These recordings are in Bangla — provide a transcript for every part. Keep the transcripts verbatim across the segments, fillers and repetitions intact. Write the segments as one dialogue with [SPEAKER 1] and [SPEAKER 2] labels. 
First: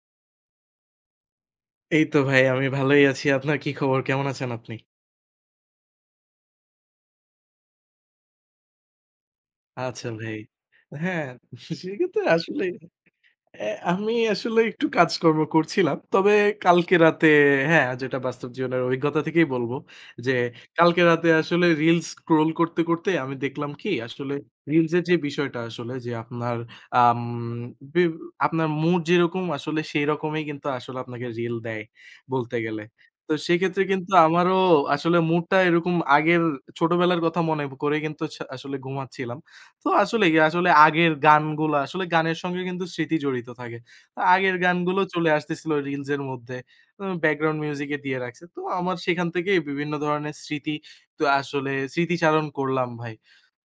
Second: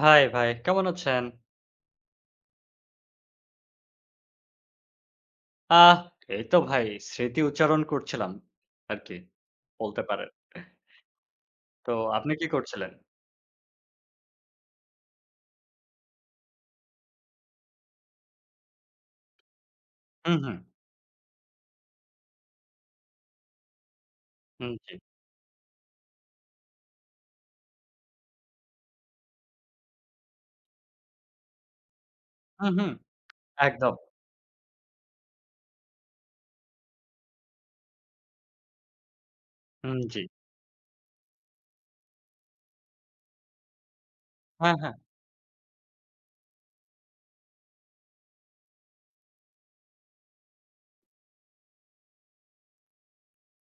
[SPEAKER 1] হাই ভাই, কেমন আছেন?
[SPEAKER 2] এই তো ভাই আমি ভালোই আছি। আপনার কি খবর? কেমন আছেন আপনি?
[SPEAKER 1] আহ এই তো ভাই, স্মৃতি উচ্চারণ করছিলাম আরকি, বলতে
[SPEAKER 2] আচ্ছা
[SPEAKER 1] পারেন।
[SPEAKER 2] ভাই। হ্যাঁ,
[SPEAKER 1] তো
[SPEAKER 2] সেক্ষেত্রে
[SPEAKER 1] আপনি কি
[SPEAKER 2] আসলে
[SPEAKER 1] করছিলেন?
[SPEAKER 2] অ্যা আমি আসলে একটু কাজকর্ম করছিলাম। তবে কালকে রাতে হ্যাঁ, যেটা বাস্তব জীবনের অভিজ্ঞতা থেকেই বলব যে,
[SPEAKER 1] হুম, হুম।
[SPEAKER 2] কালকে রাতে আসলে রিলস স্ক্রল করতে, করতে আমি দেখলাম কি আসলে
[SPEAKER 1] হুম, জি।
[SPEAKER 2] রিলসের যে বিষয়টা আসলে যে আপনার আম বি আপনার মুড যেরকম আসলে সেই রকমই কিন্তু আসলে আপনাকে রিল দেয় বলতে
[SPEAKER 1] হুম,
[SPEAKER 2] গেলে।
[SPEAKER 1] হুম,
[SPEAKER 2] তো সেক্ষেত্রে
[SPEAKER 1] একদম।
[SPEAKER 2] কিন্তু আমারও আসলে মুডটা এরকম আগের ছোটবেলার কথা মনে করে কিন্তু ছা আসলে ঘুমাচ্ছিলাম। তো
[SPEAKER 1] হুম, জি।
[SPEAKER 2] আসলেই, আসলে আগের গানগুলা আসলে গানের সঙ্গে কিন্তু স্মৃতি জড়িত থাকে। তো আগের
[SPEAKER 1] হ্যাঁ, হ্যাঁ।
[SPEAKER 2] গানগুলো চলে আসতেছিল রিলস এর মধ্যে। অ ব্যাকগ্রাউন্ড মিউজিক এ দিয়ে রাখছে। তো আমার সেখান থেকে বিভিন্ন ধরনের স্মৃতি তো আসলে স্মৃতিচারণ করলাম ভাই।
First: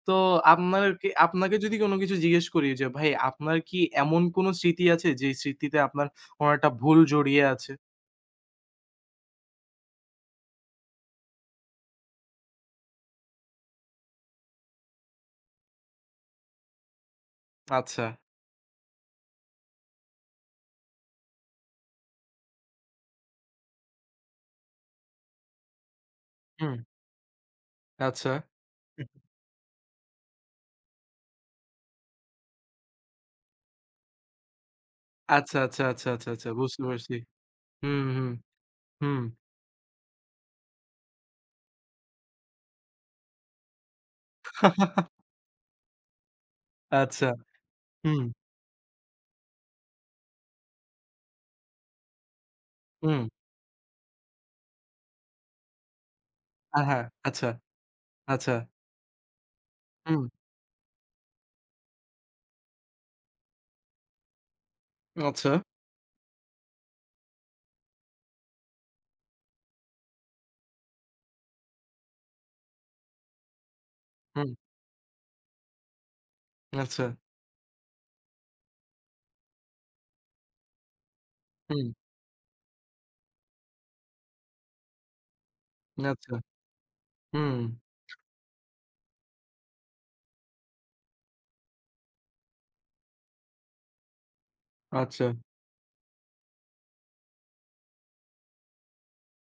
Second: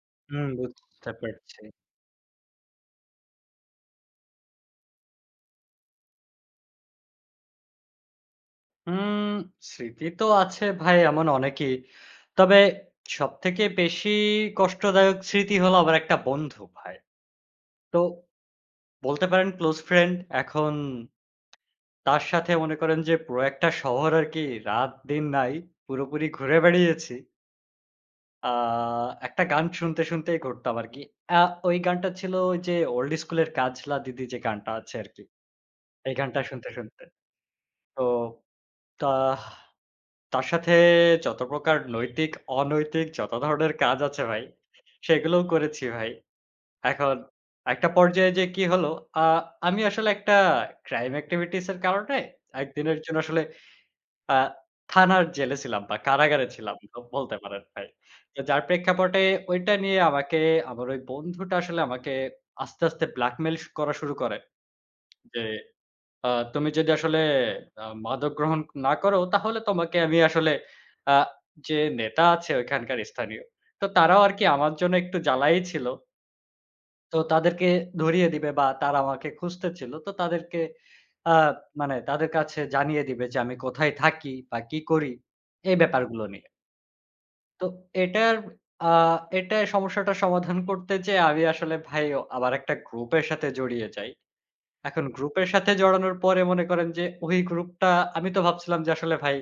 [SPEAKER 2] তো
[SPEAKER 1] হুম,
[SPEAKER 2] আপনার কি
[SPEAKER 1] বুঝতে
[SPEAKER 2] আপনাকে
[SPEAKER 1] পারছি।
[SPEAKER 2] যদি কোন কিছু জিজ্ঞেস করি যে ভাই আপনার কি এমন কোন স্মৃতি আছে যে স্মৃতিতে আপনার কোন একটা ভুল জড়িয়ে আছে?
[SPEAKER 1] উম স্মৃতি তো আছে ভাই এমন অনেকই। তবে সবথেকে বেশি কষ্টদায়ক স্মৃতি হলো আমার একটা বন্ধু ভাই। তো
[SPEAKER 2] আচ্ছা।
[SPEAKER 1] বলতে পারেন ক্লোজ ফ্রেন্ড, এখন তার সাথে মনে করেন যে পুরো একটা শহর আরকি, রাত-দিন নাই, পুরোপুরি ঘুরে
[SPEAKER 2] হুম।
[SPEAKER 1] বেড়িয়েছি।
[SPEAKER 2] আচ্ছা।
[SPEAKER 1] আ একটা গান শুনতে, শুনতেই ঘুরতাম আরকি। আ ওই গানটা ছিল ওই যে ওল্ড স্কুলের কাজলা দিদি যে গানটা আছে আরকি।
[SPEAKER 2] আচ্ছা, আচ্ছা, আচ্ছা,
[SPEAKER 1] এই
[SPEAKER 2] আচ্ছা,
[SPEAKER 1] গানটা
[SPEAKER 2] আচ্ছা,
[SPEAKER 1] শুনতে,
[SPEAKER 2] বুঝতে
[SPEAKER 1] শুনতে।
[SPEAKER 2] পারছি।
[SPEAKER 1] তো
[SPEAKER 2] হুম, হুম,
[SPEAKER 1] তা
[SPEAKER 2] হুম।
[SPEAKER 1] তার সাথে যত প্রকার নৈতিক, অনৈতিক যত ধরনের কাজ আছে ভাই, সেগুলোও করেছি ভাই। এখন
[SPEAKER 2] আচ্ছা।
[SPEAKER 1] একটা
[SPEAKER 2] হুম,
[SPEAKER 1] পর্যায়ে যেয়ে কি হলো, আ আমি আসলে একটা ক্রাইম এক্টিভিটিস এর কারণে একদিনের জন্য
[SPEAKER 2] হুম।
[SPEAKER 1] আসলে আ থানার জেলে ছিলাম বা কারাগারে ছিলাম,
[SPEAKER 2] হ্যাঁ,
[SPEAKER 1] ব
[SPEAKER 2] হ্যাঁ।
[SPEAKER 1] বলতে
[SPEAKER 2] আচ্ছা,
[SPEAKER 1] পারেন ভাই। তো
[SPEAKER 2] আচ্ছা।
[SPEAKER 1] যার প্রেক্ষাপটে ঐটা নিয়ে
[SPEAKER 2] হুম,
[SPEAKER 1] আমাকে আমার ওই বন্ধুটা আসলে আমাকে আস্তে, আস্তে ব্ল্যাকমেইল স করা শুরু করে যে,
[SPEAKER 2] আচ্ছা।
[SPEAKER 1] আ "তুমি যদি আসলে আ মাদক গ্রহণ না করো তাহলে তোমাকে আমি আসলে" আ যে নেতা আছে ওইখানকার স্থানীয়, তো তারাও আরকি
[SPEAKER 2] হুম,
[SPEAKER 1] আমার জন্য একটু জ্বালাই ছিল,
[SPEAKER 2] আচ্ছা।
[SPEAKER 1] তো তাদেরকে ধরিয়ে দিবে বা তারা আমাকে খুঁজতে ছিল। তো তাদেরকে আ
[SPEAKER 2] হুম,
[SPEAKER 1] মানে তাদের কাছে জানিয়ে দিবে যে আমি কোথায় থাকি বা কি করি এই ব্যাপারগুলো
[SPEAKER 2] আচ্ছা।
[SPEAKER 1] নিয়ে।
[SPEAKER 2] হুম,
[SPEAKER 1] তো এটার আ এটা সমস্যাটা সমাধান করতে যেয়ে আমি আসলে ভাই আবার একটা গ্রুপের সাথে জড়িয়ে যাই। এখন
[SPEAKER 2] আচ্ছা।
[SPEAKER 1] গ্রুপের সাথে জড়ানোর পরে মনে করেন যে ওই গ্রুপটা, আমি তো ভাবছিলাম যে আসলে ভাই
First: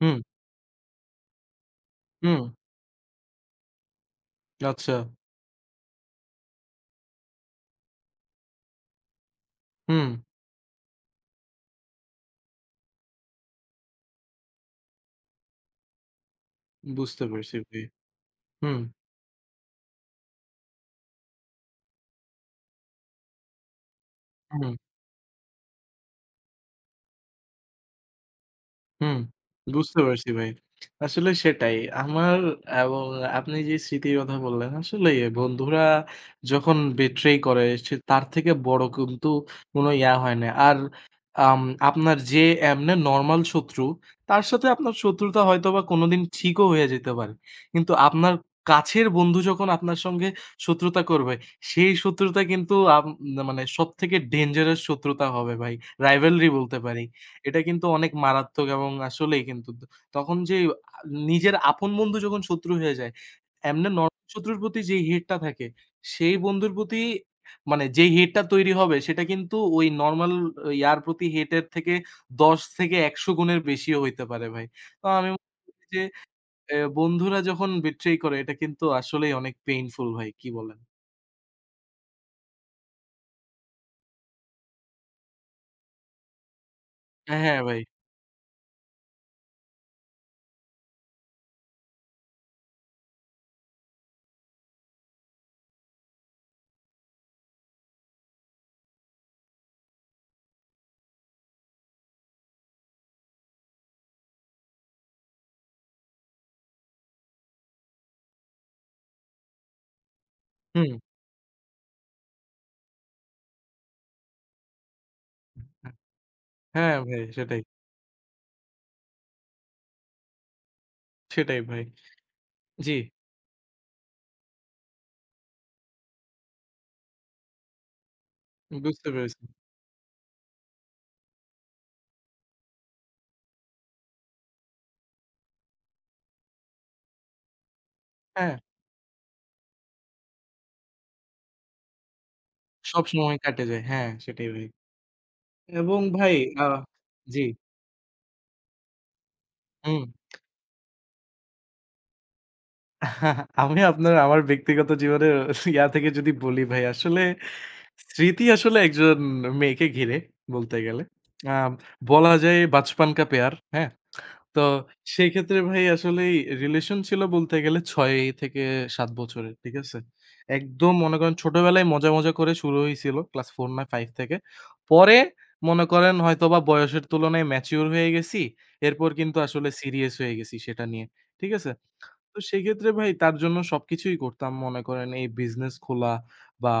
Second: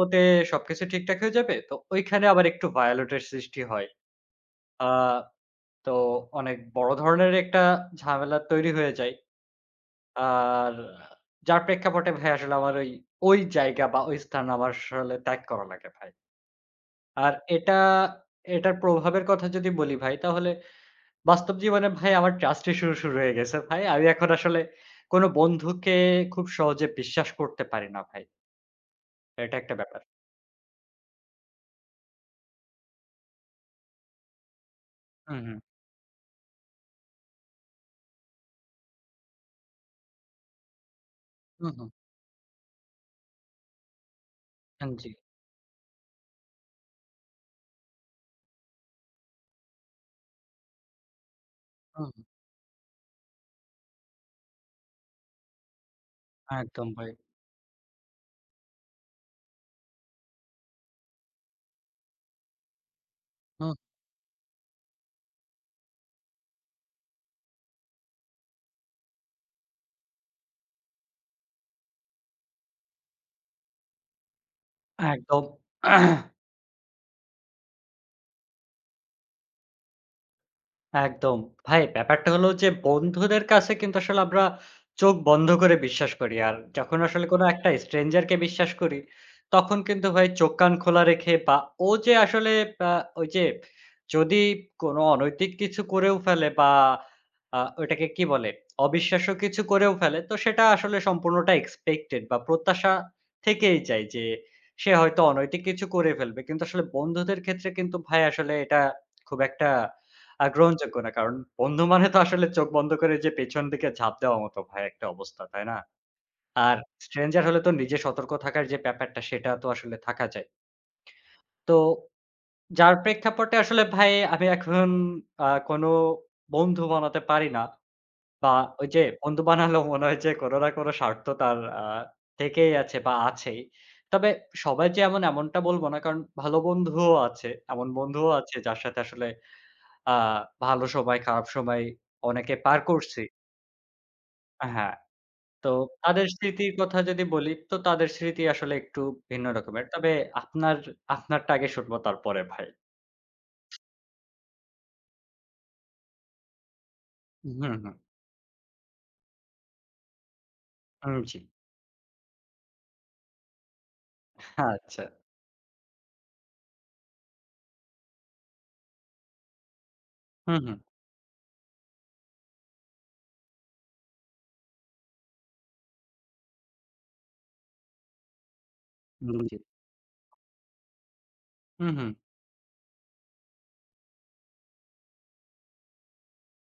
[SPEAKER 2] হুম,
[SPEAKER 1] সবকিছু ঠিকঠাক হয়ে যাবে। তো ওইখানে
[SPEAKER 2] হুম,
[SPEAKER 1] আবার একটু ভায়োলেট এর সৃষ্টি হয়। আ
[SPEAKER 2] আচ্ছা।
[SPEAKER 1] তো অনেক বড় ধরনের একটা ঝামেলা তৈরি হয়ে যায়।
[SPEAKER 2] হুম,
[SPEAKER 1] আর যার প্রেক্ষাপটে ভাই আসলে আমার ওই, ওই জায়গা বা ওই স্থান আমার আসলে ত্যাগ করা লাগে ভাই।
[SPEAKER 2] বুঝতে
[SPEAKER 1] আর
[SPEAKER 2] পারছি
[SPEAKER 1] এটা
[SPEAKER 2] ভাই।
[SPEAKER 1] এটার
[SPEAKER 2] হুম,
[SPEAKER 1] প্রভাবের কথা যদি বলি ভাই, তাহলে বাস্তব জীবনে ভাই আমার ট্রাস্ট ইস্যু শুরু হয়ে গেছে ভাই। আমি এখন আসলে
[SPEAKER 2] হুম।
[SPEAKER 1] কোন বন্ধুকে খুব সহজে বিশ্বাস করতে পারি না ভাই।
[SPEAKER 2] হুম,
[SPEAKER 1] এটা একটা
[SPEAKER 2] বুঝতে
[SPEAKER 1] ব্যাপার।
[SPEAKER 2] পারছি ভাই। আসলে সেটাই। আমার এবং আপনি যে স্মৃতির কথা বললেন, আসলেই
[SPEAKER 1] হুম, হুম।
[SPEAKER 2] বন্ধুরা যখন betray করে সে তার থেকে বড় কিন্তু কোনো ইয়া হয় না। আর আম
[SPEAKER 1] হুম, হুম।
[SPEAKER 2] আপনার যে এমনে নরমাল শত্রু, তার সাথে
[SPEAKER 1] আন
[SPEAKER 2] আপনার
[SPEAKER 1] জি।
[SPEAKER 2] শত্রুতা হয়তোবা কোনোদিন ঠিকও হয়ে যেতে পারে। কিন্তু আপনার কাছের বন্ধু যখন আপনার সঙ্গে শত্রুতা করবে, সেই
[SPEAKER 1] হুম, হুম,
[SPEAKER 2] শত্রুতা কিন্তু আপ মানে সবথেকে ডেঞ্জারাস শত্রুতা হবে ভাই। rivalry বলতে
[SPEAKER 1] একদম
[SPEAKER 2] পারি।
[SPEAKER 1] ভাই।
[SPEAKER 2] এটা কিন্তু অনেক মারাত্মক এবং আসলেই কিন্তু দ তখন যে আ নিজের আপন বন্ধু যখন শত্রু হয়ে যায়,
[SPEAKER 1] হুম,
[SPEAKER 2] এমনে নরম শত্রুর প্রতি যেই হেটটা থাকে, সেই বন্ধুর প্রতি মানে যেই হেটটা তৈরি হবে সেটা কিন্তু ওই নরমাল ইয়ার প্রতি হেটের থেকে দশ থেকে একশো গুণের বেশিও হইতে পারে ভাই। তো আমি
[SPEAKER 1] একদম।
[SPEAKER 2] মনে করি যে এ বন্ধুরা যখন betray করে এটা কিন্তু আসলেই অনেক পেইনফুল ভাই। কি বলেন?
[SPEAKER 1] একদম। ভাই, ব্যাপারটা হলো যে বন্ধুদের কাছে কিন্তু আসলে আমরা চোখ বন্ধ করে বিশ্বাস করি। আর যখন আসলে কোনো
[SPEAKER 2] হ্যাঁ
[SPEAKER 1] একটা
[SPEAKER 2] ভাই।
[SPEAKER 1] stranger কে বিশ্বাস করি, তখন কিন্তু ভাই চোখ কান খোলা রেখে বা ও যে আসলে আ ওই যে যদি কোনো অনৈতিক কিছু করেও ফেলে বা আ ওইটাকে কি বলে, অবিশ্বাস্য কিছু করেও ফেলে, তো সেটা আসলে সম্পূর্ণটা expected বা প্রত্যাশা থেকেই যায় যে সে হয়তো অনৈতিক কিছু করে ফেলবে। কিন্তু আসলে বন্ধুদের ক্ষেত্রে কিন্তু ভাই আসলে এটা খুব একটা আ
[SPEAKER 2] হুম।
[SPEAKER 1] গ্রহণযোগ্য না। কারণ বন্ধু মানে তো আসলে চোখ বন্ধ করে যে পেছন দিকে ঝাঁপ দেওয়ার মতো ভাই একটা অবস্থা, তাই না? আর
[SPEAKER 2] হ্যাঁ ভাই
[SPEAKER 1] স্ট্রেঞ্জার হলে
[SPEAKER 2] সেটাই।
[SPEAKER 1] তো নিজে সতর্ক থাকার যে ব্যাপারটা সেটা তো আসলে থাকা যায়।
[SPEAKER 2] সেটাই
[SPEAKER 1] তো
[SPEAKER 2] ভাই। জি,
[SPEAKER 1] যার প্রেক্ষাপটে আসলে ভাই আমি এখন আ কোনো বন্ধু বানাতে পারি না। বা ওই যে
[SPEAKER 2] বুঝতে
[SPEAKER 1] বন্ধু
[SPEAKER 2] পেরেছি।
[SPEAKER 1] বানালেও মনে হয় যে কোনো না কোনো স্বার্থ তার আ থেকেই আছে বা আছেই। তবে সবাই যে এমন, এমনটা বলব না। কারণ ভালো বন্ধুও আছে। এমন বন্ধুও আছে
[SPEAKER 2] হ্যাঁ।
[SPEAKER 1] যার সাথে আসলে আ ভালো সময়, খারাপ সময় অনেকে পার
[SPEAKER 2] সব
[SPEAKER 1] করছি।
[SPEAKER 2] সময় কাটে যায়। হ্যাঁ, সেটাই ভাই।
[SPEAKER 1] হ্যাঁ, তো
[SPEAKER 2] এবং
[SPEAKER 1] তাদের
[SPEAKER 2] ভাই আ
[SPEAKER 1] স্মৃতির কথা যদি
[SPEAKER 2] জি,
[SPEAKER 1] বলি, তো তাদের স্মৃতি আসলে একটু ভিন্ন রকমের।
[SPEAKER 2] হুম।
[SPEAKER 1] তবে আপনার আপনারটা আগে শুনবো তারপরে ভাই।
[SPEAKER 2] আমি আপনার আমার ব্যক্তিগত জীবনের ইয়া থেকে যদি বলি ভাই, আসলে
[SPEAKER 1] হুম, হুম।
[SPEAKER 2] স্মৃতি আসলে একজন মেয়েকে ঘিরে বলতে গেলে।
[SPEAKER 1] হুম, জি।
[SPEAKER 2] আ বলা যায় বাচপান কা প্যার, হ্যাঁ? তো
[SPEAKER 1] আচ্ছা।
[SPEAKER 2] সেই ক্ষেত্রে ভাই আসলেই রিলেশন ছিল বলতে গেলে ছয় থেকে সাত বছরের। ঠিক আছে?
[SPEAKER 1] হুম, হুম।
[SPEAKER 2] একদম মনে করেন ছোটবেলায় মজা, মজা করে শুরু হইছিল ক্লাস চার না পাঁচ থেকে। পরে মনে করেন হয়তোবা বয়সের তুলনায় ম্যাচিউর হয়ে গেছি। এরপর কিন্তু
[SPEAKER 1] হুম, জি।
[SPEAKER 2] আসলে সিরিয়াস হয়ে গেছি সেটা নিয়ে। ঠিক আছে?
[SPEAKER 1] হুম, হুম।
[SPEAKER 2] তো সেক্ষেত্রে ভাই তার জন্য সবকিছুই করতাম। মনে করেন এই বিজনেস খোলা বা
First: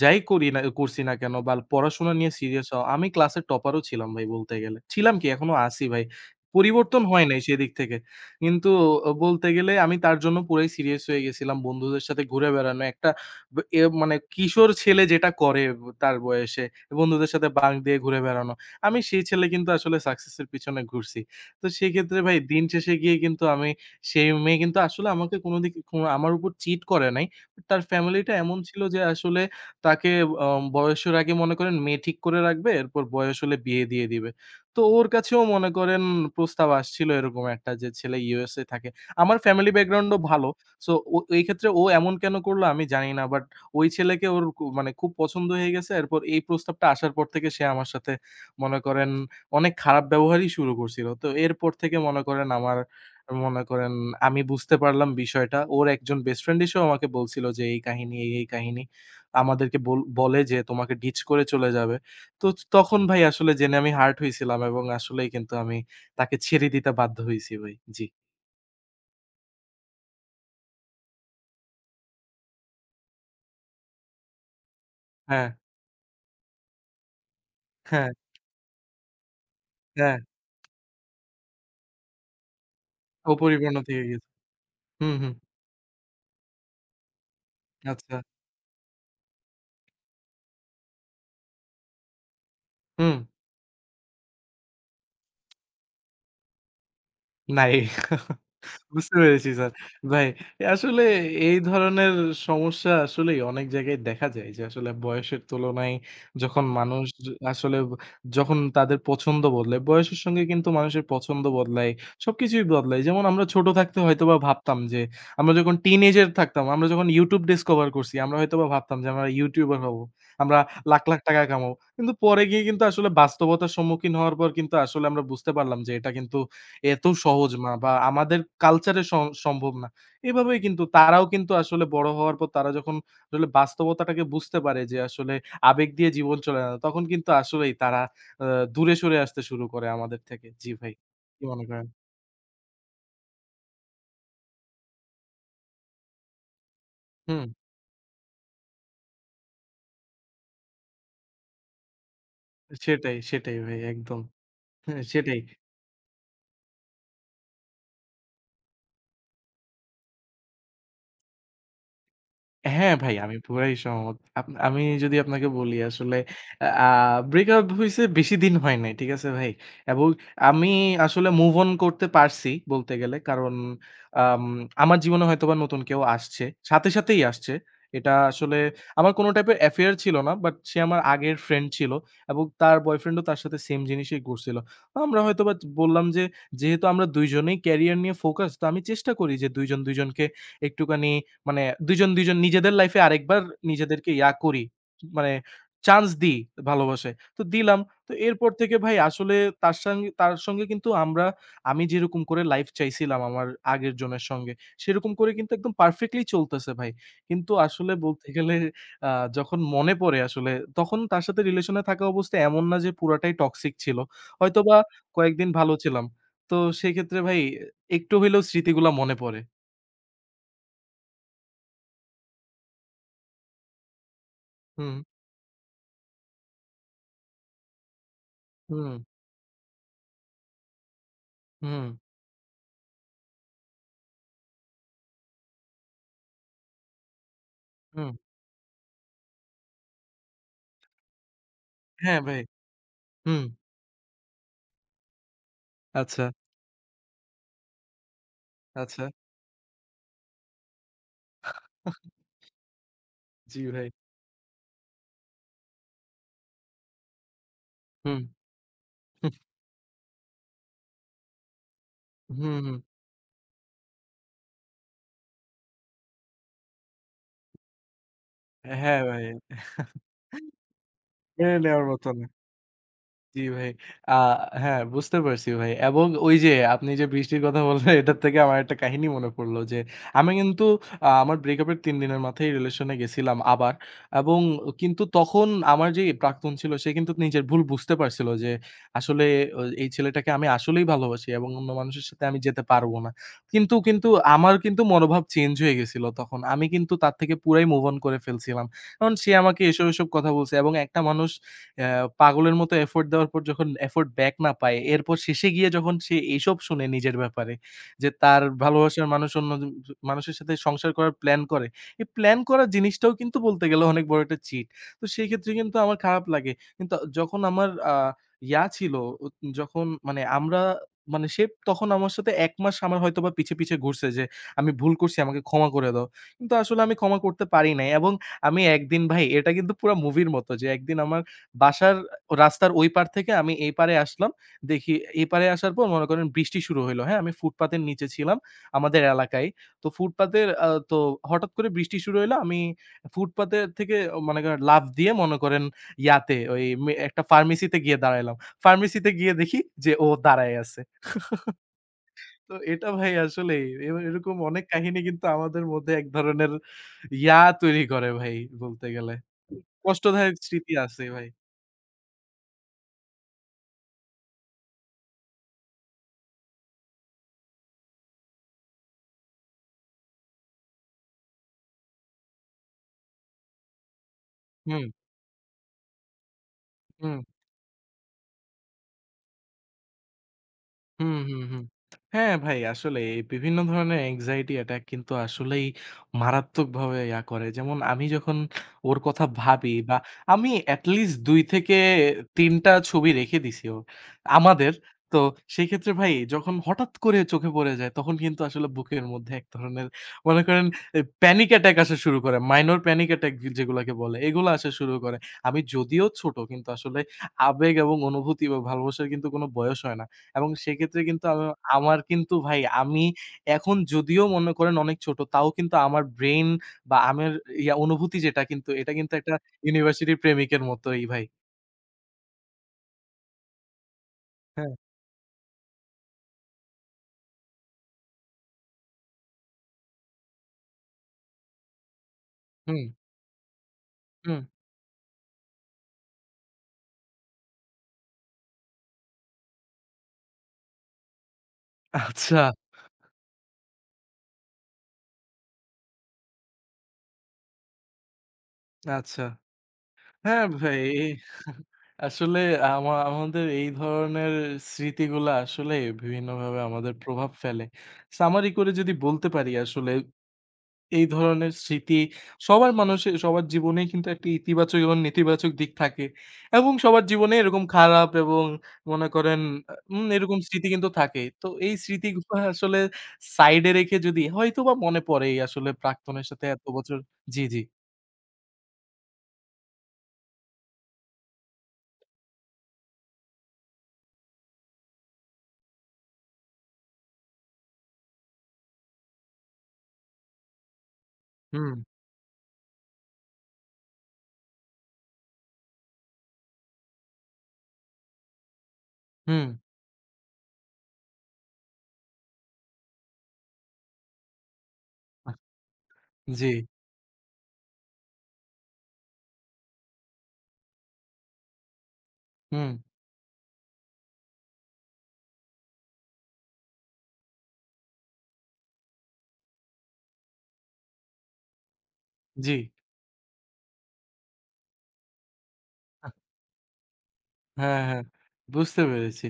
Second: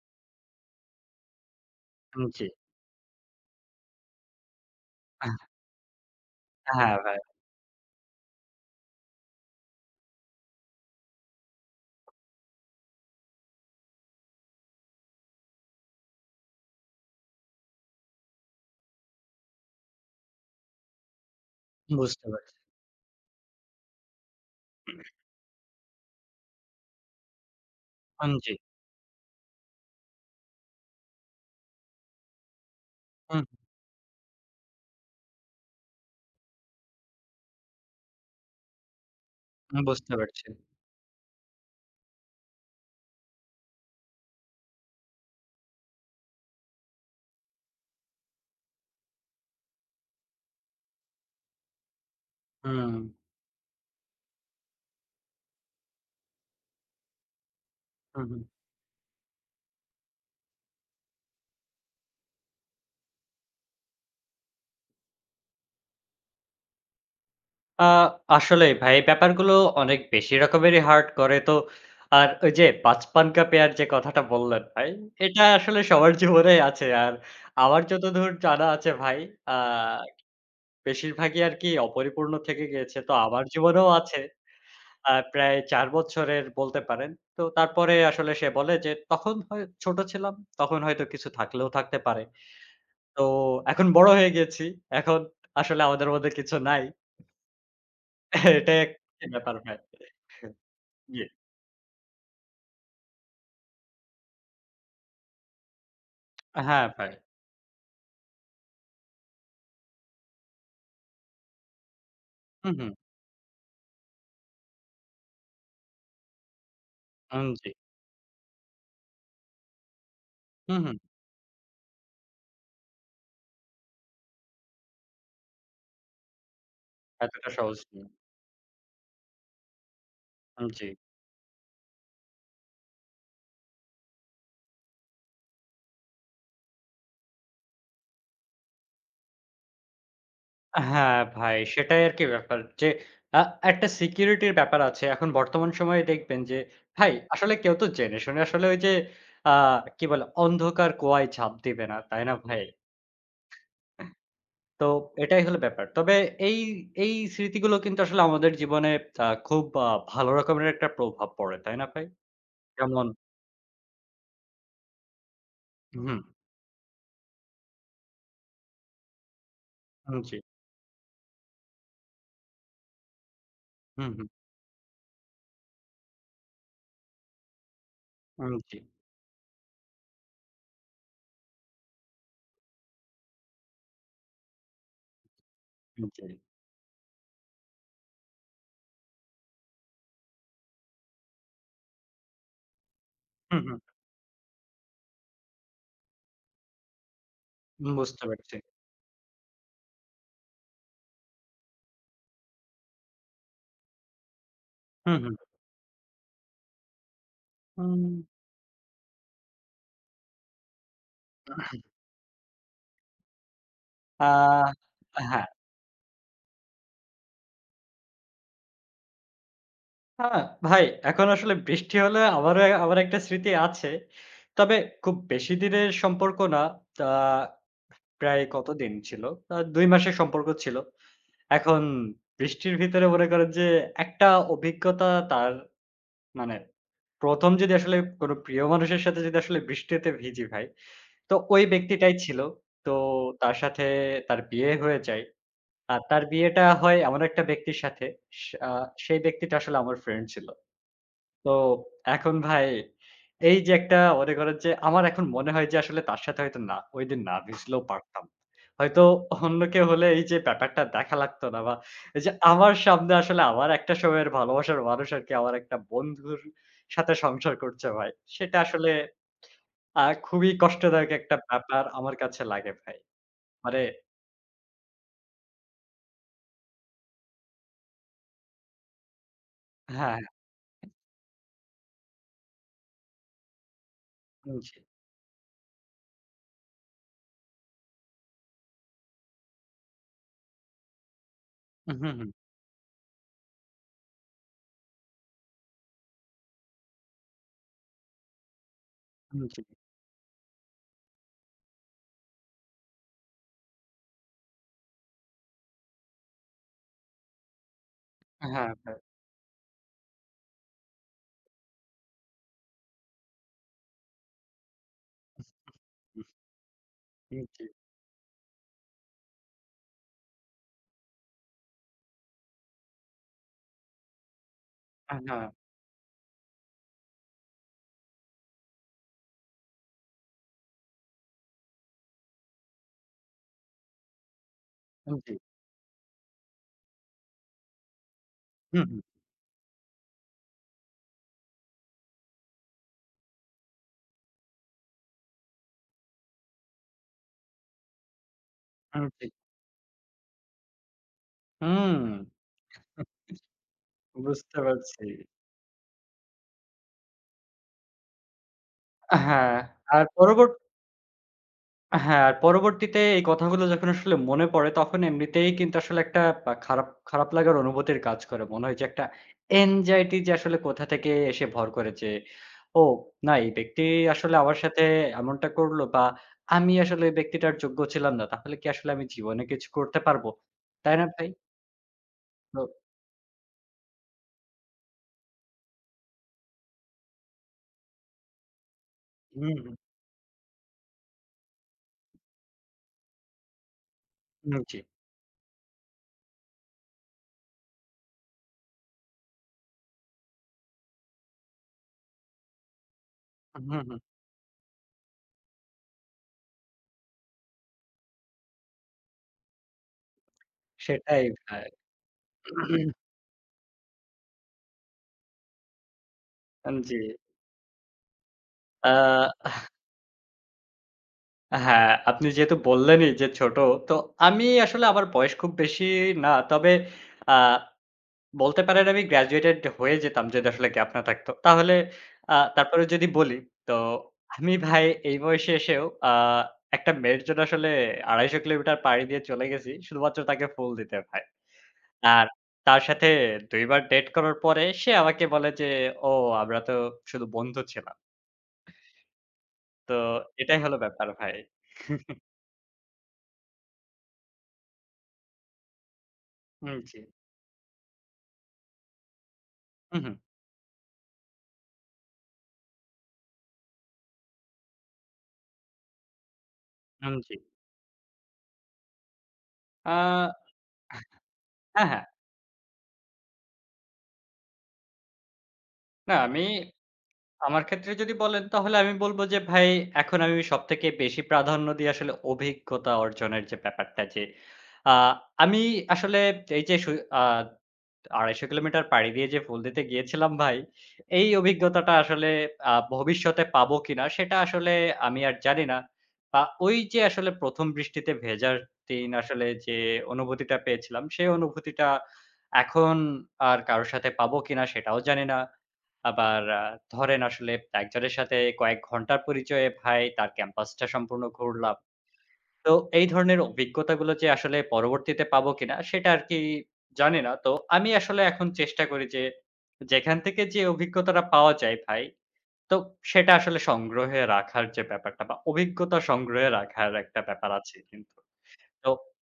[SPEAKER 2] যাই করি না করছি না কেন বা পড়াশোনা
[SPEAKER 1] হুম,
[SPEAKER 2] নিয়ে
[SPEAKER 1] জি।
[SPEAKER 2] সিরিয়াস হওয়া। আমি ক্লাসের টপারও ছিলাম ভাই বলতে গেলে। ছিলাম কি এখনো আছি ভাই।
[SPEAKER 1] হ্যাঁ,
[SPEAKER 2] পরিবর্তন
[SPEAKER 1] ভাই,
[SPEAKER 2] হয় নাই সেদিক থেকে। কিন্তু অ বলতে গেলে আমি তার জন্য পুরাই সিরিয়াস হয়ে গেছিলাম। বন্ধুদের সাথে ঘুরে বেড়ানো একটা ব এ মানে কিশোর ছেলে যেটা করে ব তার বয়সে বন্ধুদের সাথে বাঁক দিয়ে ঘুরে বেড়ানো। আমি সেই ছেলে কিন্তু আসলে সাকসেসের পিছনে ঘুরছি। তো সেক্ষেত্রে
[SPEAKER 1] বুঝতে
[SPEAKER 2] ভাই
[SPEAKER 1] পারছি।
[SPEAKER 2] দিন শেষে গিয়ে কিন্তু আমি সেই মেয়ে কিন্তু আসলে আমাকে কোনো দিক কোনো আমার উপর চিট করে নাই। তার ফ্যামিলিটা
[SPEAKER 1] হুম, জি।
[SPEAKER 2] এমন ছিল যে আসলে তাকে অ বয়সের আগে মনে করেন মেয়ে ঠিক করে রাখবে, এরপর বয়স
[SPEAKER 1] হুম,
[SPEAKER 2] হলে বিয়ে দিয়ে দিবে। তো ওর কাছেও মনে করেন প্রস্তাব আসছিল এরকম একটা যে ছেলে ইউ এস এ থাকে। আমার ফ্যামিলি
[SPEAKER 1] হুম,
[SPEAKER 2] ব্যাকগ্রাউন্ড
[SPEAKER 1] বুঝতে
[SPEAKER 2] ও
[SPEAKER 1] পারছি।
[SPEAKER 2] ভালো। সো ও এই ক্ষেত্রে ও এমন কেন করলো আমি জানি না। বাট ওই ছেলেকে ওর কু মানে খুব পছন্দ হয়ে গেছে। এরপর এই প্রস্তাবটা আসার পর থেকে সে আমার সাথে মনে করেন অনেক খারাপ ব্যবহারই শুরু করছিল। তো এরপর থেকে মনে করেন আমার
[SPEAKER 1] হুম,
[SPEAKER 2] মনে করেন আমি বুঝতে পারলাম বিষয়টা। ওর একজন বেস্ট ফ্রেন্ড এসেও আমাকে বলছিল যে, "এই কাহিনী,
[SPEAKER 1] হুম,
[SPEAKER 2] এই,
[SPEAKER 1] হুম।
[SPEAKER 2] এই কাহিনী।" আমাদেরকে বল বলে যে, "তোমাকে ডিচ করে চলে যাবে।" তো তখন ভাই আসলে জেনে আমি হার্ট হইছিলাম এবং আসলেই কিন্তু আমি তাকে ছেড়ে দিতে বাধ্য হইছি ভাই।
[SPEAKER 1] আ
[SPEAKER 2] জি।
[SPEAKER 1] আসলেই ভাই, ব্যাপারগুলো অনেক বেশি রকমেরই হার্ট করে তো। আর ওই যে পাঁচ পাঁচ কা পেয়ার যে কথাটা বললেন ভাই, এটা
[SPEAKER 2] হ্যাঁ,
[SPEAKER 1] আসলে সবার জীবনেই আছে। আর আমার
[SPEAKER 2] হ্যাঁ,
[SPEAKER 1] যতদূর জানা আছে ভাই, আ
[SPEAKER 2] হ্যাঁ।
[SPEAKER 1] বেশিরভাগই আরকি অপরিপূর্ণ থেকে গিয়েছে। তো আমার
[SPEAKER 2] অপরিপূর্ণ
[SPEAKER 1] জীবনেও
[SPEAKER 2] থেকে
[SPEAKER 1] আছে।
[SPEAKER 2] গেছে।
[SPEAKER 1] আ
[SPEAKER 2] হুম, হুম।
[SPEAKER 1] প্রায় চার বছরের বলতে পারেন। তো তারপরে
[SPEAKER 2] আচ্ছা।
[SPEAKER 1] আসলে সে বলে যে, "তখন হয় ছোট ছিলাম, তখন হয়তো কিছু থাকলেও থাকতে পারে।
[SPEAKER 2] হুম,
[SPEAKER 1] তো এখন বড় হয়ে গেছি। এখন আসলে আমাদের মধ্যে কিছু নাই।"
[SPEAKER 2] নাই।
[SPEAKER 1] এটাই এক
[SPEAKER 2] বুঝতে পেরেছি
[SPEAKER 1] ব্যাপার
[SPEAKER 2] স্যার।
[SPEAKER 1] ভাই।
[SPEAKER 2] ভাই আসলে
[SPEAKER 1] জি।
[SPEAKER 2] এই ধরনের সমস্যা আসলেই অনেক জায়গায় দেখা যায় যে আসলে বয়সের তুলনায় যখন
[SPEAKER 1] হ্যাঁ,
[SPEAKER 2] মানুষ
[SPEAKER 1] ভাই।
[SPEAKER 2] য- আসলে ব- যখন তাদের পছন্দ বদলায়, বয়সের সঙ্গে কিন্তু মানুষের পছন্দ বদলায়, সবকিছুই
[SPEAKER 1] হু, হু।
[SPEAKER 2] বদলায়। যেমন আমরা ছোট থাকতে হয়তোবা ভাবতাম যে আমরা যখন টিনেজের থাকতাম, আমরা যখন YouTube
[SPEAKER 1] উম জি।
[SPEAKER 2] ডিসকভার করছি, আমরা হয়তোবা ভাবতাম যে আমরা ইউটিউবার হব। আমরা
[SPEAKER 1] হু, হু।
[SPEAKER 2] লাখ, লাখ টাকা কামাবো। কিন্তু পরে গিয়ে কিন্তু আসলে বাস্তবতার সম্মুখীন হওয়ার পর কিন্তু আসলে আমরা বুঝতে পারলাম যে এটা কিন্তু এত
[SPEAKER 1] এতটা
[SPEAKER 2] সহজ না
[SPEAKER 1] সহজ
[SPEAKER 2] বা
[SPEAKER 1] না।
[SPEAKER 2] আমাদের কালচারে সম সম্ভব না। এভাবেই
[SPEAKER 1] উম
[SPEAKER 2] কিন্তু
[SPEAKER 1] জি।
[SPEAKER 2] তারাও কিন্তু আসলে বড় হওয়ার পর তারা যখন আসলে বাস্তবতাটাকে বুঝতে পারে যে আসলে আবেগ দিয়ে জীবন চলে না। তখন কিন্তু আসলেই তারা আ দূরে সরে আসতে শুরু করে আমাদের থেকে। জি ভাই,
[SPEAKER 1] হ্যাঁ,
[SPEAKER 2] কি
[SPEAKER 1] ভাই
[SPEAKER 2] মনে করেন?
[SPEAKER 1] সেটাই আরকি ব্যাপার যে আ একটা সিকিউরিটির ব্যাপার আছে। এখন বর্তমান সময়ে দেখবেন যে ভাই
[SPEAKER 2] হুম,
[SPEAKER 1] আসলে কেউ তো জেনে শুনে আসলে ওই যে আ কি বলে, অন্ধকার কুয়ায় ঝাঁপ দিবে না। তাই না ভাই?
[SPEAKER 2] সেটাই, সেটাই ভাই একদম।
[SPEAKER 1] তো
[SPEAKER 2] হ্যাঁ, সেটাই।
[SPEAKER 1] এটাই হলো ব্যাপার। তবে এই, এই স্মৃতিগুলো কিন্তু আসলে আমাদের জীবনে আ খুব আ ভালো রকমের একটা প্রভাব পড়ে। তাই না ভাই?
[SPEAKER 2] হ্যাঁ,
[SPEAKER 1] যেমন
[SPEAKER 2] ভাই আমি পুরাই সহমত। আপ আমি যদি আপনাকে বলি আসলে
[SPEAKER 1] হুম,
[SPEAKER 2] আ ব্রেকআপ হইছে বেশি দিন হয় নাই। ঠিক আছে ভাই? এবং
[SPEAKER 1] হুম জি।
[SPEAKER 2] আমি আসলে মুভ অন করতে পারছি বলতে গেলে। কারণ
[SPEAKER 1] হুম, হুম।
[SPEAKER 2] আম আমার জীবনে হয়তোবা নতুন কেউ আসছে। সাথে, সাথেই আসছে। এটা
[SPEAKER 1] উম
[SPEAKER 2] আসলে
[SPEAKER 1] জি,
[SPEAKER 2] আমার কোনো টাইপের অ্যাফেয়ার ছিল না। বাট সে আমার আগের ফ্রেন্ড ছিল এবং তার বয়ফ্রেন্ডও তার সাথে সেম জিনিসই করছিল। আমরা হয়তোবা
[SPEAKER 1] উম
[SPEAKER 2] বললাম যে
[SPEAKER 1] জি।
[SPEAKER 2] যেহেতু আমরা দুই জনেই ক্যারিয়ার নিয়ে ফোকাস তো আমি চেষ্টা করি যে দুই জন দুই জনকে একটুখানি মানে দুই জন দুই জন নিজেদের লাইফে আরেকবার
[SPEAKER 1] হুম, হুম।
[SPEAKER 2] নিজেদেরকে ইয়া করি। মানে চান্স দিই ভালোবাসায়। তো দিলাম। তো
[SPEAKER 1] বুঝতে
[SPEAKER 2] এরপর
[SPEAKER 1] পারছি।
[SPEAKER 2] থেকে ভাই আসলে তার সঙ্গে তার সঙ্গে কিন্তু আমরা আমি যেরকম করে লাইফ চাইছিলাম আমার আগের জনের সঙ্গে, সেরকম
[SPEAKER 1] হুম,
[SPEAKER 2] করে
[SPEAKER 1] হুম।
[SPEAKER 2] কিন্তু একদম পারফেক্টলি চলতেছে ভাই। কিন্তু আসলে
[SPEAKER 1] উম
[SPEAKER 2] বলতে গেলে আ যখন মনে পড়ে আসলে তখন তার সাথে রিলেশন এ থাকা অবস্থায় এমন না যে পুরাটাই টক্সিক ছিল।
[SPEAKER 1] আ
[SPEAKER 2] হয়তোবা
[SPEAKER 1] হ্যাঁ।
[SPEAKER 2] কয়েকদিন ভালো ছিলাম। তো সেক্ষেত্রে ভাই একটু হইলেও স্মৃতিগুলা মনে পড়ে।
[SPEAKER 1] আ ভাই, এখন আসলে বৃষ্টি হলে আমারও আমার একটা স্মৃতি আছে। তবে
[SPEAKER 2] হুম,
[SPEAKER 1] খুব বেশি দিনের সম্পর্ক না। তা প্রায় কতদিন
[SPEAKER 2] হুম,
[SPEAKER 1] ছিল? আ দুই মাসের সম্পর্ক ছিল। এখন
[SPEAKER 2] হুম।
[SPEAKER 1] বৃষ্টির ভিতরে মনে করেন যে একটা অভিজ্ঞতা তার মানে, ১ম যদি আসলে
[SPEAKER 2] হুম,
[SPEAKER 1] কোনো প্রিয় মানুষের সাথে যদি আসলে বৃষ্টিতে ভিজি ভাই, তো ওই ব্যক্তিটাই
[SPEAKER 2] হ্যাঁ ভাই।
[SPEAKER 1] ছিল। তো
[SPEAKER 2] হুম,
[SPEAKER 1] তার সাথে, তার বিয়ে হয়ে যায়। আ
[SPEAKER 2] আচ্ছা,
[SPEAKER 1] তার বিয়েটা হয় এমন একটা ব্যক্তির সাথে। সে আ
[SPEAKER 2] আচ্ছা।
[SPEAKER 1] সেই ব্যক্তিটা আসলে আমার ফ্রেন্ড ছিল। তো এখন ভাই, এই
[SPEAKER 2] জি
[SPEAKER 1] যে
[SPEAKER 2] ভাই।
[SPEAKER 1] একটা মনে করেন যে আমার এখন মনে হয় যে আসলে তার সাথে হয়তো না, ঐদিন না ভিজলেও
[SPEAKER 2] হুম,
[SPEAKER 1] পারতাম। হয়তো অন্য কেউ হলে এই যে ব্যাপারটা দেখা লাগতো না বা এই যে
[SPEAKER 2] হুম, হুম,
[SPEAKER 1] আমার
[SPEAKER 2] হুম।
[SPEAKER 1] সামনে আসলে আমার একটা সময়ের ভালোবাসার মানুষ আরকি আমার একটা বন্ধুর সাথে সংসার করছে ভাই। সেটা আসলে
[SPEAKER 2] হ্যাঁ ভাই।
[SPEAKER 1] আ খুবই কষ্টদায়ক একটা
[SPEAKER 2] মেনে
[SPEAKER 1] ব্যাপার
[SPEAKER 2] নেওয়ার
[SPEAKER 1] আমার
[SPEAKER 2] মতন।
[SPEAKER 1] কাছে লাগে ভাই।
[SPEAKER 2] জি ভাই।
[SPEAKER 1] মানে
[SPEAKER 2] আ হ্যাঁ, বুঝতে পারছি ভাই। এবং ওই যে আপনি যে বৃষ্টির কথা বললেন এটার থেকে আমার একটা কাহিনী মনে পড়ল যে
[SPEAKER 1] হ্যাঁ,
[SPEAKER 2] আমি কিন্তু আ আমার ব্রেকআপের তিন দিনের মাথায় রিলেশনে গেছিলাম আবার। এবং
[SPEAKER 1] জি।
[SPEAKER 2] কিন্তু তখন আমার যে প্রাক্তন ছিল সে কিন্তু নিজের ভুল বুঝতে পারছিল যে আসলে অ এই ছেলেটাকে আমি আসলেই ভালোবাসি এবং অন্য মানুষের
[SPEAKER 1] হুম,
[SPEAKER 2] সাথে আমি যেতে পারব না। কিন্তু, কিন্তু আমার কিন্তু মনোভাব চেঞ্জ হয়ে গেছিল তখন। আমি কিন্তু তার থেকে পুরাই মুভ অন করে ফেলছিলাম। কারণ সে
[SPEAKER 1] হুম,
[SPEAKER 2] আমাকে
[SPEAKER 1] জি।
[SPEAKER 2] এসব, এসব কথা বলছে এবং একটা মানুষ অ্যা পাগলের মতো এফোর্ট দেওয়ার পর যখন এফোর্ট ব্যাক না পায়, এরপর শেষে গিয়ে যখন সে এসব শুনে নিজের ব্যাপারে যে তার
[SPEAKER 1] হ্যাঁ, ভাই।
[SPEAKER 2] ভালোবাসার মানুষ অন্য জ মানুষের সাথে সংসার করার প্ল্যান করে। এই প্ল্যান করার জিনিসটাও কিন্তু বলতে গেলে অনেক বড় একটা চিট। তো সেই ক্ষেত্রে কিন্তু আমার খারাপ লাগে। কিন্তু যখন
[SPEAKER 1] হুম, জি।
[SPEAKER 2] আমার আ ইয়া ছিল ও যখন মানে আমরা মানে সে তখন আমার সাথে এক মাস আমার হয়তোবা পিছে, পিছে ঘুরছে যে আমি ভুল করছি
[SPEAKER 1] হ্যাঁ,
[SPEAKER 2] আমাকে
[SPEAKER 1] হ্যাঁ।
[SPEAKER 2] ক্ষমা করে দাও। কিন্তু আসলে আমি ক্ষমা করতে পারি নাই এবং আমি একদিন ভাই এটা কিন্তু পুরা মুভির মতো যে একদিন আমার বাসার রাস্তার ওই পার থেকে আমি এই পারে আসলাম। দেখি
[SPEAKER 1] হুম,
[SPEAKER 2] এই
[SPEAKER 1] জি।
[SPEAKER 2] পারে আসার পর মনে করেন বৃষ্টি শুরু হইলো, হ্যাঁ? আমি ফুটপাতের নিচে ছিলাম
[SPEAKER 1] হুম, হুম।
[SPEAKER 2] আমাদের এলাকায়। তো ফুটপাতের আ তো হঠাৎ করে বৃষ্টি শুরু হইলো। আমি ফুটপাতের থেকে মনে করেন লাফ দিয়ে মনে করেন ইয়াতে ওই মে একটা ফার্মেসিতে গিয়ে দাঁড়াইলাম।
[SPEAKER 1] হুম,
[SPEAKER 2] ফার্মেসিতে
[SPEAKER 1] জি।
[SPEAKER 2] গিয়ে দেখি যে ও দাঁড়ায় আছে।
[SPEAKER 1] হুম,
[SPEAKER 2] তো এটা ভাই আসলেই এ এরকম
[SPEAKER 1] বুঝতে
[SPEAKER 2] অনেক কাহিনী
[SPEAKER 1] পারছি।
[SPEAKER 2] কিন্তু আমাদের মধ্যে এক ধরনের ইয়া তৈরি করে ভাই বলতে গেলে।
[SPEAKER 1] হ্যাঁ, আর
[SPEAKER 2] কষ্টদায়ক
[SPEAKER 1] পরবর্ত
[SPEAKER 2] স্মৃতি আছে ভাই।
[SPEAKER 1] হ্যাঁ, আর পরবর্তীতে এই কথাগুলো যখন আসলে মনে পড়ে তখন এমনিতেই কিন্তু আসলে একটা পা খারাপ, খারাপ লাগার অনুভূতির কাজ করে। মনে হয় যে একটা anxiety যে আসলে কোথা থেকে এসে ভর করেছে। ও না, এই ব্যক্তি আসলে আমার সাথে
[SPEAKER 2] হুম,
[SPEAKER 1] এমনটা করলো, বা আমি আসলে এই
[SPEAKER 2] হুম।
[SPEAKER 1] ব্যক্তিটার যোগ্য ছিলাম না। তাহলে কি আসলে আমি জীবনে কিছু করতে পারবো? তাই না
[SPEAKER 2] হুম,
[SPEAKER 1] ভাই?
[SPEAKER 2] হুম, হুম। হ্যাঁ, ভাই
[SPEAKER 1] তো
[SPEAKER 2] আসলে এই বিভিন্ন ধরনের anxiety attack কিন্তু আসলেই মারাত্মকভাবে ইয়া করে। যেমন আমি যখন ওর কথা
[SPEAKER 1] হুম,
[SPEAKER 2] ভাবি
[SPEAKER 1] হুম।
[SPEAKER 2] বা আমি at least দুই থেকে তিন টা ছবি রেখে দিছি ওর
[SPEAKER 1] হুম,
[SPEAKER 2] আমাদের।
[SPEAKER 1] জি।
[SPEAKER 2] তো সেক্ষেত্রে ভাই যখন হঠাৎ করে চোখে পড়ে যায় তখন কিন্তু আসলে বুকের মধ্যে এক ধরনের মনে করেন এ panic attack আসা শুরু করে। minor panic attack
[SPEAKER 1] হুম,
[SPEAKER 2] যেগুলাকে
[SPEAKER 1] হুম।
[SPEAKER 2] বলে এগুলো আসা শুরু করে। আমি যদিও ছোট কিন্তু আসলে আবেগ এবং অনুভূতি বা ভালোবাসার কিন্তু কোনো বয়স হয় না। এবং সেক্ষেত্রে কিন্তু
[SPEAKER 1] সেটাই
[SPEAKER 2] আমি
[SPEAKER 1] ভাই।
[SPEAKER 2] আমার কিন্তু ভাই আমি এখন যদিও মনে করেন অনেক ছোট, তাও কিন্তু আমার ব্রেইন বা
[SPEAKER 1] জি।
[SPEAKER 2] আমার ইয়া অনুভূতি যেটা কিন্তু এটা কিন্তু একটা
[SPEAKER 1] আ
[SPEAKER 2] ইউনিভার্সিটির প্রেমিকের মতোই ভাই।
[SPEAKER 1] হ্যাঁ, আপনি যেহেতু বললেনই যে ছোট, তো আমি
[SPEAKER 2] হ্যাঁ,
[SPEAKER 1] আসলে আমার বয়স খুব বেশি না। তবে আ বলতে পারেন আমি গ্র্যাজুয়েটেড হয়ে যেতাম যদি আসলে গ্যাপ না থাকতো। তাহলে আ তারপরে
[SPEAKER 2] হুম,
[SPEAKER 1] যদি বলি, তো
[SPEAKER 2] হুম।
[SPEAKER 1] আমি ভাই এই বয়সে এসেও আ একটা মেয়ের জন্য আসলে আড়াইশো কিলোমিটার পাড়ি দিয়ে চলে গেছি শুধুমাত্র তাকে ফুল দিতে ভাই। আর
[SPEAKER 2] আচ্ছা,
[SPEAKER 1] তার সাথে দুই বার ডেট করার পরে সে আমাকে বলে যে, "ও আমরা তো শুধু বন্ধু ছিলাম।"
[SPEAKER 2] আচ্ছা।
[SPEAKER 1] তো
[SPEAKER 2] হ্যাঁ,
[SPEAKER 1] এটাই হলো
[SPEAKER 2] ভাই
[SPEAKER 1] ব্যাপার ভাই।
[SPEAKER 2] আসলে আমা আমাদের এই ধরনের স্মৃতিগুলা আসলে বিভিন্নভাবে
[SPEAKER 1] হুম,
[SPEAKER 2] আমাদের
[SPEAKER 1] জি।
[SPEAKER 2] প্রভাব ফেলে। সামারি করে যদি বলতে পারি আসলে
[SPEAKER 1] হুম, হুম,
[SPEAKER 2] এই ধরনের স্মৃতি সবার মানুষের সবার জীবনেই কিন্তু একটা ইতিবাচক এবং নেতিবাচক দিক থাকে এবং সবার
[SPEAKER 1] হুম,
[SPEAKER 2] জীবনে
[SPEAKER 1] জি।
[SPEAKER 2] এরকম খারাপ এবং মনে করেন আ
[SPEAKER 1] আ
[SPEAKER 2] উম এরকম স্মৃতি কিন্তু থাকে। তো এই
[SPEAKER 1] হ্যাঁ, হ্যাঁ।
[SPEAKER 2] স্মৃতিগুলো আসলে সাইডে রেখে যদি হয়তোবা মনে পড়ে এই আসলে
[SPEAKER 1] না
[SPEAKER 2] প্রাক্তনের সাথে
[SPEAKER 1] আমি
[SPEAKER 2] এত বছর জি, জি।
[SPEAKER 1] আমার ক্ষেত্রে যদি বলেন তাহলে আমি বলব যে ভাই এখন আমি সবথেকে বেশি প্রাধান্য দিই আসলে অভিজ্ঞতা অর্জনের যে ব্যাপারটা, যে আ আমি আসলে এই যে সু আ আড়াইশো কিলোমিটার পাড়ি দিয়ে যে ফুল দিতে গিয়েছিলাম ভাই, এই
[SPEAKER 2] হুম,
[SPEAKER 1] অভিজ্ঞতাটা আসলে আ ভবিষ্যতে পাবো কিনা সেটা আসলে আমি আর জানি না। আ ওই যে আসলে ১ম বৃষ্টিতে ভেজার দিন
[SPEAKER 2] হুম।
[SPEAKER 1] আসলে যে অনুভূতিটা পেয়েছিলাম, সেই অনুভূতিটা এখন আর কারো সাথে পাবো কিনা সেটাও জানি
[SPEAKER 2] আহ
[SPEAKER 1] না। আবার
[SPEAKER 2] জি,
[SPEAKER 1] আ ধরেন আসলে একজনের সাথে কয়েক ঘন্টার পরিচয়ে ভাই তার ক্যাম্পাসটা সম্পূর্ণ ঘুরলাম।
[SPEAKER 2] হুম,
[SPEAKER 1] তো এই ধরনের অভিজ্ঞতাগুলো যে আসলে পরবর্তীতে পাবো কিনা সেটা আরকি জানি না। তো আমি আসলে এখন চেষ্টা করি যে যেখান থেকে যে অভিজ্ঞতাটা পাওয়া যায় ভাই,
[SPEAKER 2] জি।
[SPEAKER 1] তো সেটা আসলে সংগ্রহে রাখার যে ব্যাপারটা বা অভিজ্ঞতা
[SPEAKER 2] আহ
[SPEAKER 1] সংগ্রহে রাখার একটা ব্যাপার আছে
[SPEAKER 2] হ্যাঁ, হ্যাঁ।
[SPEAKER 1] কিন্তু।
[SPEAKER 2] বুঝতে
[SPEAKER 1] তো
[SPEAKER 2] পেরেছি।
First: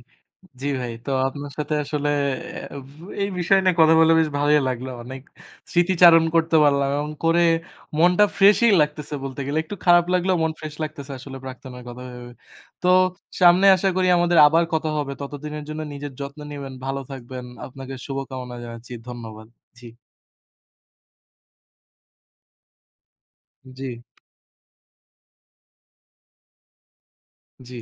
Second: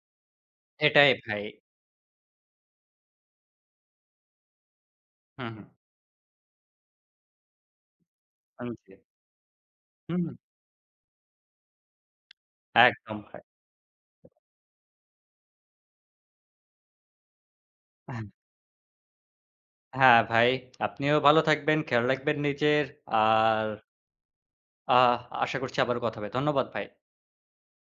[SPEAKER 2] জি ভাই।
[SPEAKER 1] এটাই
[SPEAKER 2] তো
[SPEAKER 1] ভাই।
[SPEAKER 2] আপনার সাথে আসলে অ্যা এই বিষয় নিয়ে কথা বলে বেশ ভালোই লাগলো। অনেক
[SPEAKER 1] হুম, হুম।
[SPEAKER 2] স্মৃতিচারণ করতে পারলাম এবং করে মনটা
[SPEAKER 1] আন
[SPEAKER 2] ফ্রেশই
[SPEAKER 1] জি।
[SPEAKER 2] লাগতেছে বলতে গেলে। একটু খারাপ
[SPEAKER 1] হুম,
[SPEAKER 2] লাগলেও
[SPEAKER 1] হুম।
[SPEAKER 2] মন ফ্রেশ লাগতেছে আসলে প্রাক্তনের কথা ভেবে। তো
[SPEAKER 1] একদম ভাই।
[SPEAKER 2] সামনে আশা করি আমাদের আবার কথা হবে। ততদিনের জন্য নিজের যত্ন নিবেন, ভালো থাকবেন। আপনাকে শুভকামনা জানাচ্ছি। ধন্যবাদ। জি,
[SPEAKER 1] হ্যাঁ ভাই, আপনিও ভালো থাকবেন, খেয়াল রাখবেন নিজের। আর
[SPEAKER 2] জি,
[SPEAKER 1] আহ আশা করছি আবারও কথা হবে। ধন্যবাদ ভাই।
[SPEAKER 2] জি।